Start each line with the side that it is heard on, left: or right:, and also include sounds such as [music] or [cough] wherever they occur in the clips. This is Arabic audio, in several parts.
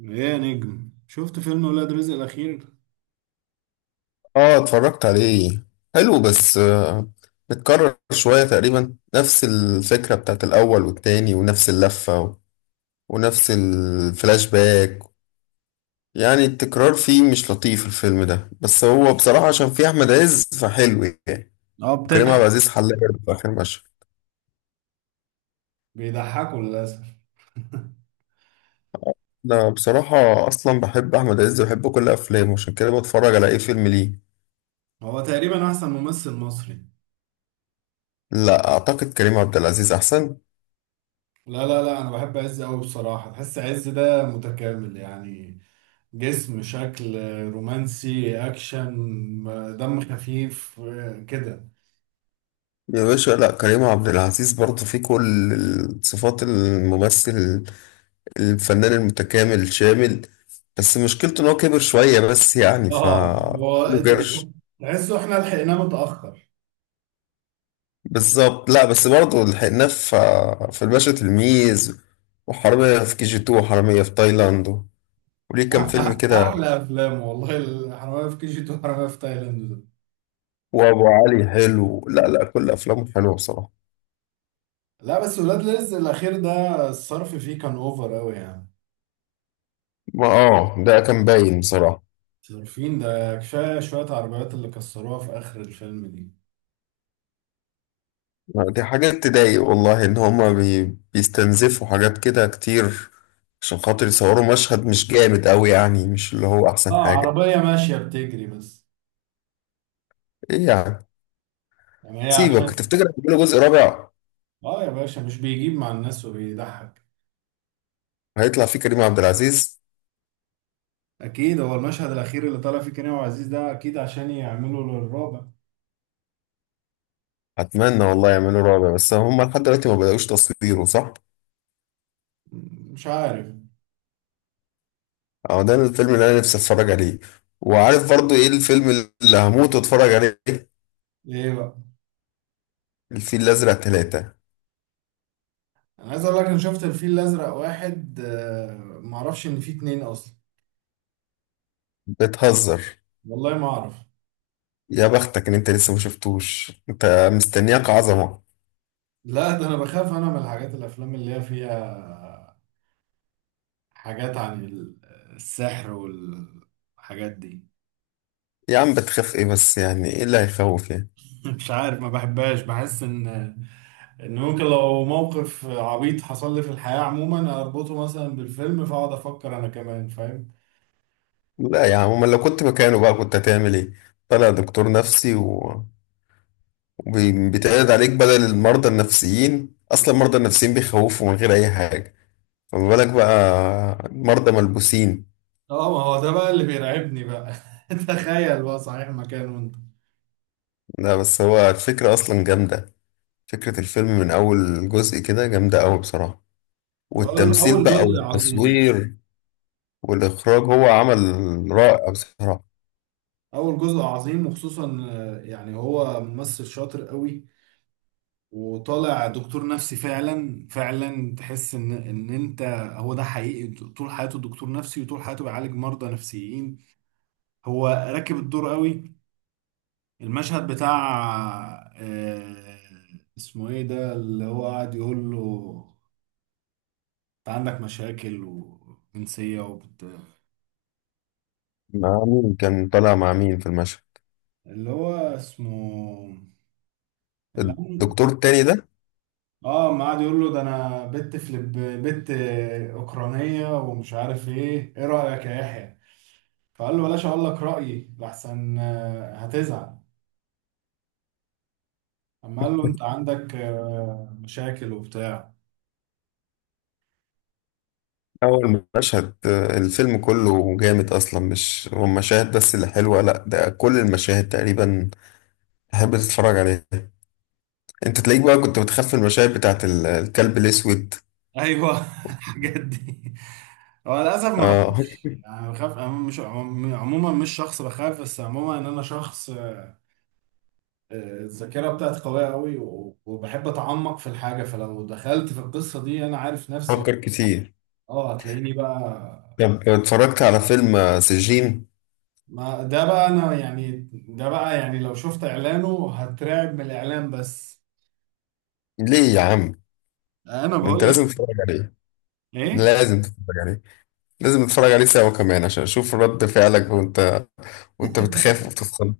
right: ايه يا نجم، شفت فيلم ولاد رزق الاخير؟
left: اه، اتفرجت عليه. حلو بس متكرر شوية تقريبا نفس الفكرة بتاعت الأول والتاني ونفس اللفة ونفس الفلاش باك. يعني التكرار فيه مش لطيف الفيلم ده، بس هو بصراحة عشان فيه أحمد عز فحلو يعني.
right: اه،
left: وكريم عبد
right: بتضحك.
left: العزيز حل برضه في آخر مشهد.
right: بيضحكوا للاسف.
left: أنا بصراحة أصلا بحب أحمد عز وبحب كل أفلامه، عشان كده بتفرج على أي فيلم ليه.
right: هو تقريبا احسن ممثل مصري.
left: لا، أعتقد كريم عبد العزيز أحسن.
right: لا، لا، لا، انا بحب عز قوي بصراحه. تحس عز ده متكامل يعني. جسم، شكل، رومانسي، اكشن، دم خفيف، كده.
left: يا باشا، لا كريم عبد العزيز برضه فيه كل صفات الممثل الفنان المتكامل الشامل، بس مشكلته ان هو كبر شوية بس يعني ف
right: اه، هو
left: له قرش.
right: تحسه احنا لحقناه متاخر.
left: بالظبط، لا بس برضه لحقناه في الباشا تلميذ، وحرامية في كي جي 2، وحرامية في تايلاند، وليه كام
right: أح-
left: فيلم كده.
right: احلى افلام والله، الحراميه في كي جي 2 وحراميه في تايلاند ده.
left: وابو علي حلو، لا لا كل افلامه حلوه بصراحة.
right: لا، بس ولاد رزق الاخير ده الصرف فيه كان اوفر قوي يعني.
left: ما اه، ده كان باين بصراحة.
right: صارفين. ده كفاية شوية عربيات اللي كسروها في آخر الفيلم دي.
left: دي حاجات تضايق والله، ان هما بيستنزفوا حاجات كده كتير عشان خاطر يصوروا مشهد مش جامد قوي يعني، مش اللي هو احسن
right: اه،
left: حاجه.
right: عربية ماشية بتجري بس.
left: ايه يعني.
right: يعني هي
left: سيبك،
right: عشان.
left: تفتكر هيعملوا جزء رابع
right: اه يا باشا، مش بيجيب مع الناس وبيضحك.
left: هيطلع فيه كريم عبد العزيز؟
right: أكيد. هو المشهد الأخير اللي طلع فيه كريم وعزيز ده أكيد عشان يعملوا للرابع.
left: اتمنى والله يعملوا رابع، بس هم لحد دلوقتي ما بدأوش تصويره صح.
right: مش عارف.
left: اه، ده الفيلم اللي انا نفسي اتفرج عليه. وعارف برضو ايه الفيلم اللي هموت واتفرج عليه؟
right: إيه بقى؟
left: الفيل الازرق ثلاثة.
right: أنا عايز أقول لك، أنا شفت الفيل الأزرق واحد. معرفش إن فيه اتنين أصلا.
left: بتهزر؟
right: والله ما أعرف.
left: يا بختك ان انت لسه ما شفتوش، انت مستنياك عظمه.
right: لا، ده أنا بخاف أنا من الحاجات، الأفلام اللي هي فيها حاجات عن السحر والحاجات دي.
left: يا عم بتخاف ايه بس، يعني ايه اللي هيخوف يعني.
right: مش عارف، ما بحبهاش، بحس ان ممكن لو موقف عبيط حصل لي في الحياة عموما، اربطه مثلا بالفيلم، فاقعد افكر. انا كمان فاهم.
left: لا يا عم، امال لو كنت مكانه بقى كنت هتعمل ايه؟ طلع دكتور نفسي وبيتعرض عليك بدل المرضى النفسيين، اصلا المرضى النفسيين بيخوفوا من غير اي حاجه، فما بالك بقى مرضى ملبوسين.
right: اه، ما هو ده بقى اللي بيرعبني بقى. [laughs] تخيل بقى، صحيح مكانه انت.
left: لا بس هو الفكره اصلا جامده، فكره الفيلم من اول جزء كده جامده قوي بصراحه.
right: اول
left: والتمثيل
right: أول
left: بقى
right: جزء عظيم.
left: والتصوير والاخراج، هو عمل رائع بصراحه.
right: اول جزء عظيم، وخصوصا يعني هو ممثل شاطر قوي. وطالع دكتور نفسي فعلا فعلا، تحس ان انت هو ده حقيقي طول حياته دكتور نفسي، وطول حياته بيعالج مرضى نفسيين. هو راكب الدور قوي. المشهد بتاع آه، اسمه ايه ده اللي هو قاعد يقول له؟ انت عندك مشاكل وجنسية وبت...
left: مع مين كان طالع، مع مين في المشهد؟
right: اللي هو اسمه... اللي عم...
left: الدكتور التاني ده.
right: اه، ما قاعد يقول له: ده انا بنت فلب بنت اوكرانية، ومش عارف ايه. ايه رأيك يا يحيى؟ فقال له بلاش اقول لك رأيي لحسن هتزعل. اما قال له انت عندك مشاكل وبتاع.
left: أول مشهد الفيلم كله جامد أصلا، مش هو مشاهد بس اللي حلوة، لأ ده كل المشاهد تقريبا تحب تتفرج عليها. أنت تلاقيك بقى كنت بتخاف من المشاهد بتاعت الكلب الأسود.
right: ايوه، [laughs] الحاجات دي. هو للاسف ما
left: آه،
right: بخافش، يعني بخاف. أنا مش عموما عموماً مش شخص بخاف، بس عموما ان انا شخص. الذاكره بتاعتي قويه قوي، وبحب اتعمق في الحاجه. فلو دخلت في القصه دي، انا عارف نفسي.
left: فكر كتير.
right: اه، هتلاقيني بقى.
left: طب اتفرجت على فيلم سجين؟
right: ما ده بقى انا، يعني ده بقى، يعني لو شفت اعلانه هترعب من الاعلان بس.
left: ليه يا عم،
right: انا
left: ده أنت
right: بقول لك
left: لازم تتفرج عليه،
right: ايه؟
left: لازم تتفرج عليه، لازم تتفرج عليه سوا كمان عشان أشوف رد فعلك وأنت وأنت بتخاف وبتتخض.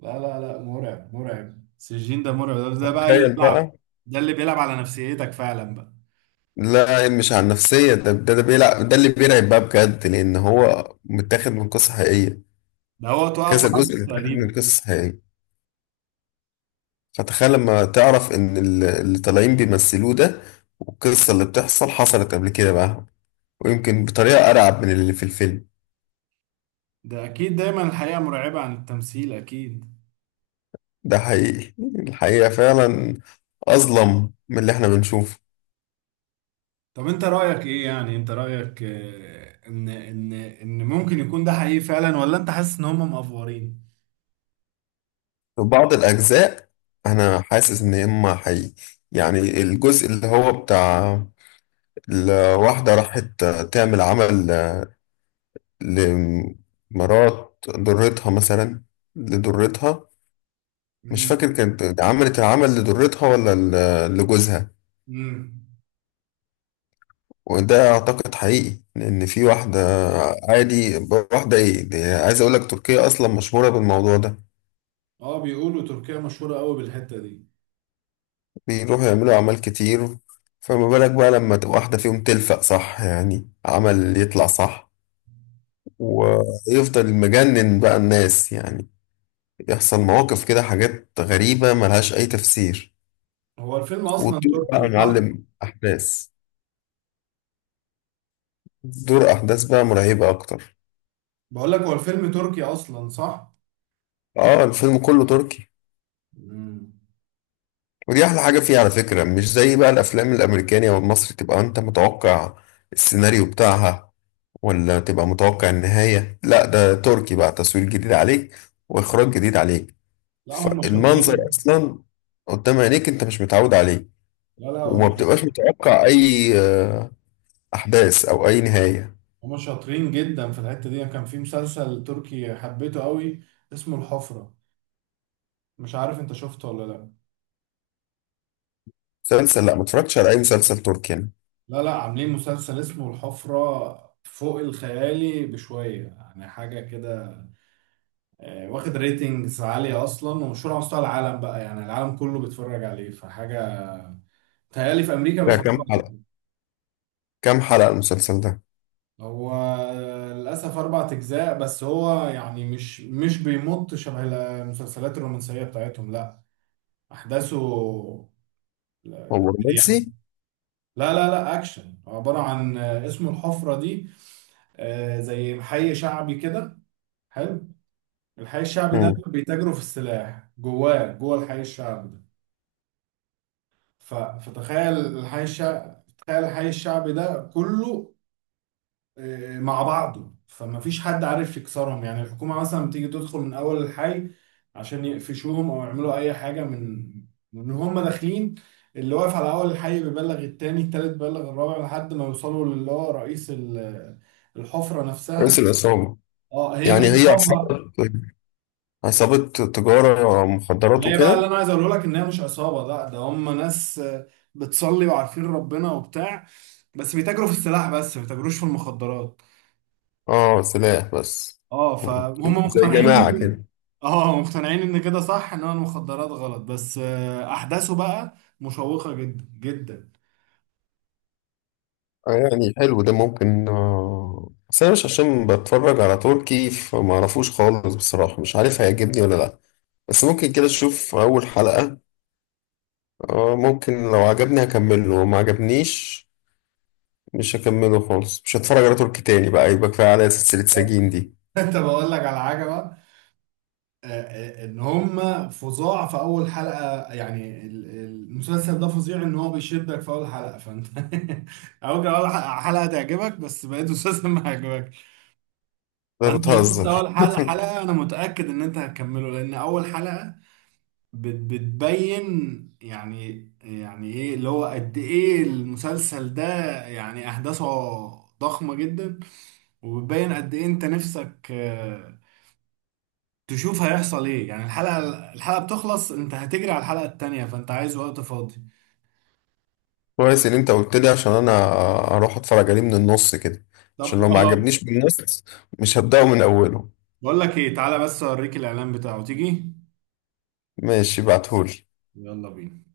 right: لا، لا، لا، مرعب مرعب، السجين ده مرعب، ده
left: [laughs]
right: بقى اللي
left: تخيل
right: بيلعب.
left: بقى.
right: ده اللي بيلعب على نفسيتك فعلا بقى.
left: لا، مش على النفسية، ده ده, ده بيلعب، ده اللي بيرعب بقى بجد لأن هو متاخد من قصة حقيقية.
right: ده هو توقف
left: كذا
right: عرض
left: جزء متاخد من
right: تقريبا.
left: قصص حقيقية، فتخيل لما تعرف إن اللي طالعين بيمثلوه ده والقصة اللي بتحصل حصلت قبل كده بقى، ويمكن بطريقة أرعب من اللي في الفيلم.
right: ده اكيد، دايما الحقيقة مرعبة عن التمثيل اكيد.
left: ده حقيقي. الحقيقة فعلا أظلم من اللي إحنا بنشوفه.
right: طب، انت رأيك ايه، يعني انت رأيك ان ممكن يكون ده حقيقي فعلا، ولا انت حاسس ان هم مأفورين؟
left: في بعض الأجزاء أنا حاسس إن إما حقيقي، يعني الجزء اللي هو بتاع الواحدة راحت تعمل عمل لمرات ضرتها مثلا، لضرتها. مش
right: امم.
left: فاكر كانت عملت العمل لضرتها ولا لجوزها،
right: امم.
left: وده اعتقد حقيقي لان في واحده. عادي. واحده ايه دي، عايز اقول لك تركيا اصلا مشهوره بالموضوع ده.
right: اه، بيقولوا تركيا مشهورة قوي بالحتة دي.
left: بيروحوا يعملوا اعمال كتير، فما بالك بقى لما تبقى واحده فيهم تلفق صح يعني عمل يطلع صح، ويفضل مجنن بقى الناس يعني، يحصل مواقف كده، حاجات غريبه ملهاش اي تفسير.
right: هو الفيلم اصلا
left: وتطير بقى يا
right: تركي، صح؟
left: معلم أحداث، دور أحداث بقى مرعبة أكتر.
right: بقول لك، هو الفيلم تركي اصلا، صح؟
left: آه الفيلم كله تركي.
right: امم.
left: ودي أحلى حاجة فيه على فكرة، مش زي بقى الأفلام الأمريكانية والمصري تبقى أنت متوقع السيناريو بتاعها، ولا تبقى متوقع النهاية. لا ده تركي بقى، تصوير جديد عليك وإخراج جديد عليك،
right: لا، هم
left: فالمنظر
right: شاطرين.
left: أصلا قدام عينيك أنت مش متعود عليه،
right: لا، لا،
left: وما
right: هم
left: بتبقاش متوقع أي أحداث أو أي نهاية.
right: هم شاطرين جدا في الحتة دي. كان في مسلسل تركي حبيته قوي، اسمه الحفرة. مش عارف انت شفته ولا لا؟
left: مسلسل؟ لا، ما اتفرجتش على أي مسلسل تركي يعني.
right: لا، لا، عاملين مسلسل اسمه الحفرة فوق الخيالي بشوية، يعني حاجة كده. واخد ريتنجز عالية أصلا، ومشهور على مستوى العالم بقى، يعني العالم كله بيتفرج عليه فحاجة. تهيألي في أمريكا
left: ده
right: بيتفرجوا
left: كام حلقة،
right: عليه.
left: كام حلقة المسلسل ده؟
right: هو للأسف أربع أجزاء، بس هو يعني مش بيمط شبه المسلسلات الرومانسية بتاعتهم، لا. أحداثه
left: هو
right: سريعة.
left: رومانسي؟
right: لا، لا، لا، أكشن، عبارة عن اسمه الحفرة دي. آه، زي محي شعبي كده. حلو. الحي الشعبي ده
left: مم.
right: بيتاجروا في السلاح جواه، جوه الحي الشعبي ده. فتخيل الحي الشعبي. تخيل الحي الشعبي ده كله مع بعضه، فما فيش حد عارف يكسرهم، يعني الحكومة مثلا بتيجي تدخل من أول الحي عشان يقفشوهم أو يعملوا أي حاجة، من هم داخلين. اللي واقف على أول الحي بيبلغ التاني، التالت بيبلغ الرابع، لحد ما يوصلوا للي هو رئيس الحفرة نفسها.
left: رئيس العصابة.
right: اه، هي
left: يعني
right: مش
left: هي
right: عصابة.
left: عصابة، عصابة تجارة مخدرات
right: ما هي بقى اللي
left: وكده؟
right: انا عايز اقوله لك، ان هي مش عصابه، لا، ده هم ناس بتصلي وعارفين ربنا وبتاع. بس بيتاجروا في السلاح بس، ما بيتاجروش في المخدرات.
left: اه سلاح بس.
right: اه،
left: مم.
right: فهم
left: زي
right: مقتنعين
left: جماعة
right: ان
left: كده.
right: اه، مقتنعين ان كده صح، ان المخدرات غلط، بس احداثه بقى مشوقه جدا جدا.
left: يعني حلو ده ممكن آه. بس أنا مش عشان بتفرج على تركي فمعرفوش خالص بصراحة، مش عارف هيعجبني ولا لأ، بس ممكن كده أشوف أول حلقة. آه ممكن، لو عجبني هكمله وما عجبنيش مش هكمله خالص، مش هتفرج على تركي تاني بقى، يبقى كفاية على سلسلة
right: طب،
left: سجين دي.
right: [laughs] طب اقول لك على حاجه بقى. آه، ان هم فظاع في اول حلقه، يعني المسلسل ده فظيع، ان هو بيشدك في اول حلقه فانت [laughs] اول كان اول حلقه تعجبك، بس بقيت المسلسل ما يعجبك.
left: ده
right: فانت لو شفت
left: بتهزر.
right: اول حلقه، انا متاكد ان انت هتكمله، لان اول حلقه بتبين يعني ايه اللي هو قد ايه المسلسل ده، يعني احداثه ضخمه جدا. وبتبين قد ايه انت نفسك تشوف هيحصل ايه، يعني الحلقه بتخلص، انت هتجري على الحلقه التانية. فانت عايز وقت فاضي.
left: كويس ان انت قلت لي، عشان انا اروح اتفرج عليه من النص كده،
right: طب،
left: عشان لو ما
right: اه،
left: عجبنيش من النص مش هبدأه من اوله.
right: بقول لك ايه، تعالى بس اوريك الاعلان بتاعه، تيجي.
left: ماشي بعتهولي.
right: يلا بينا.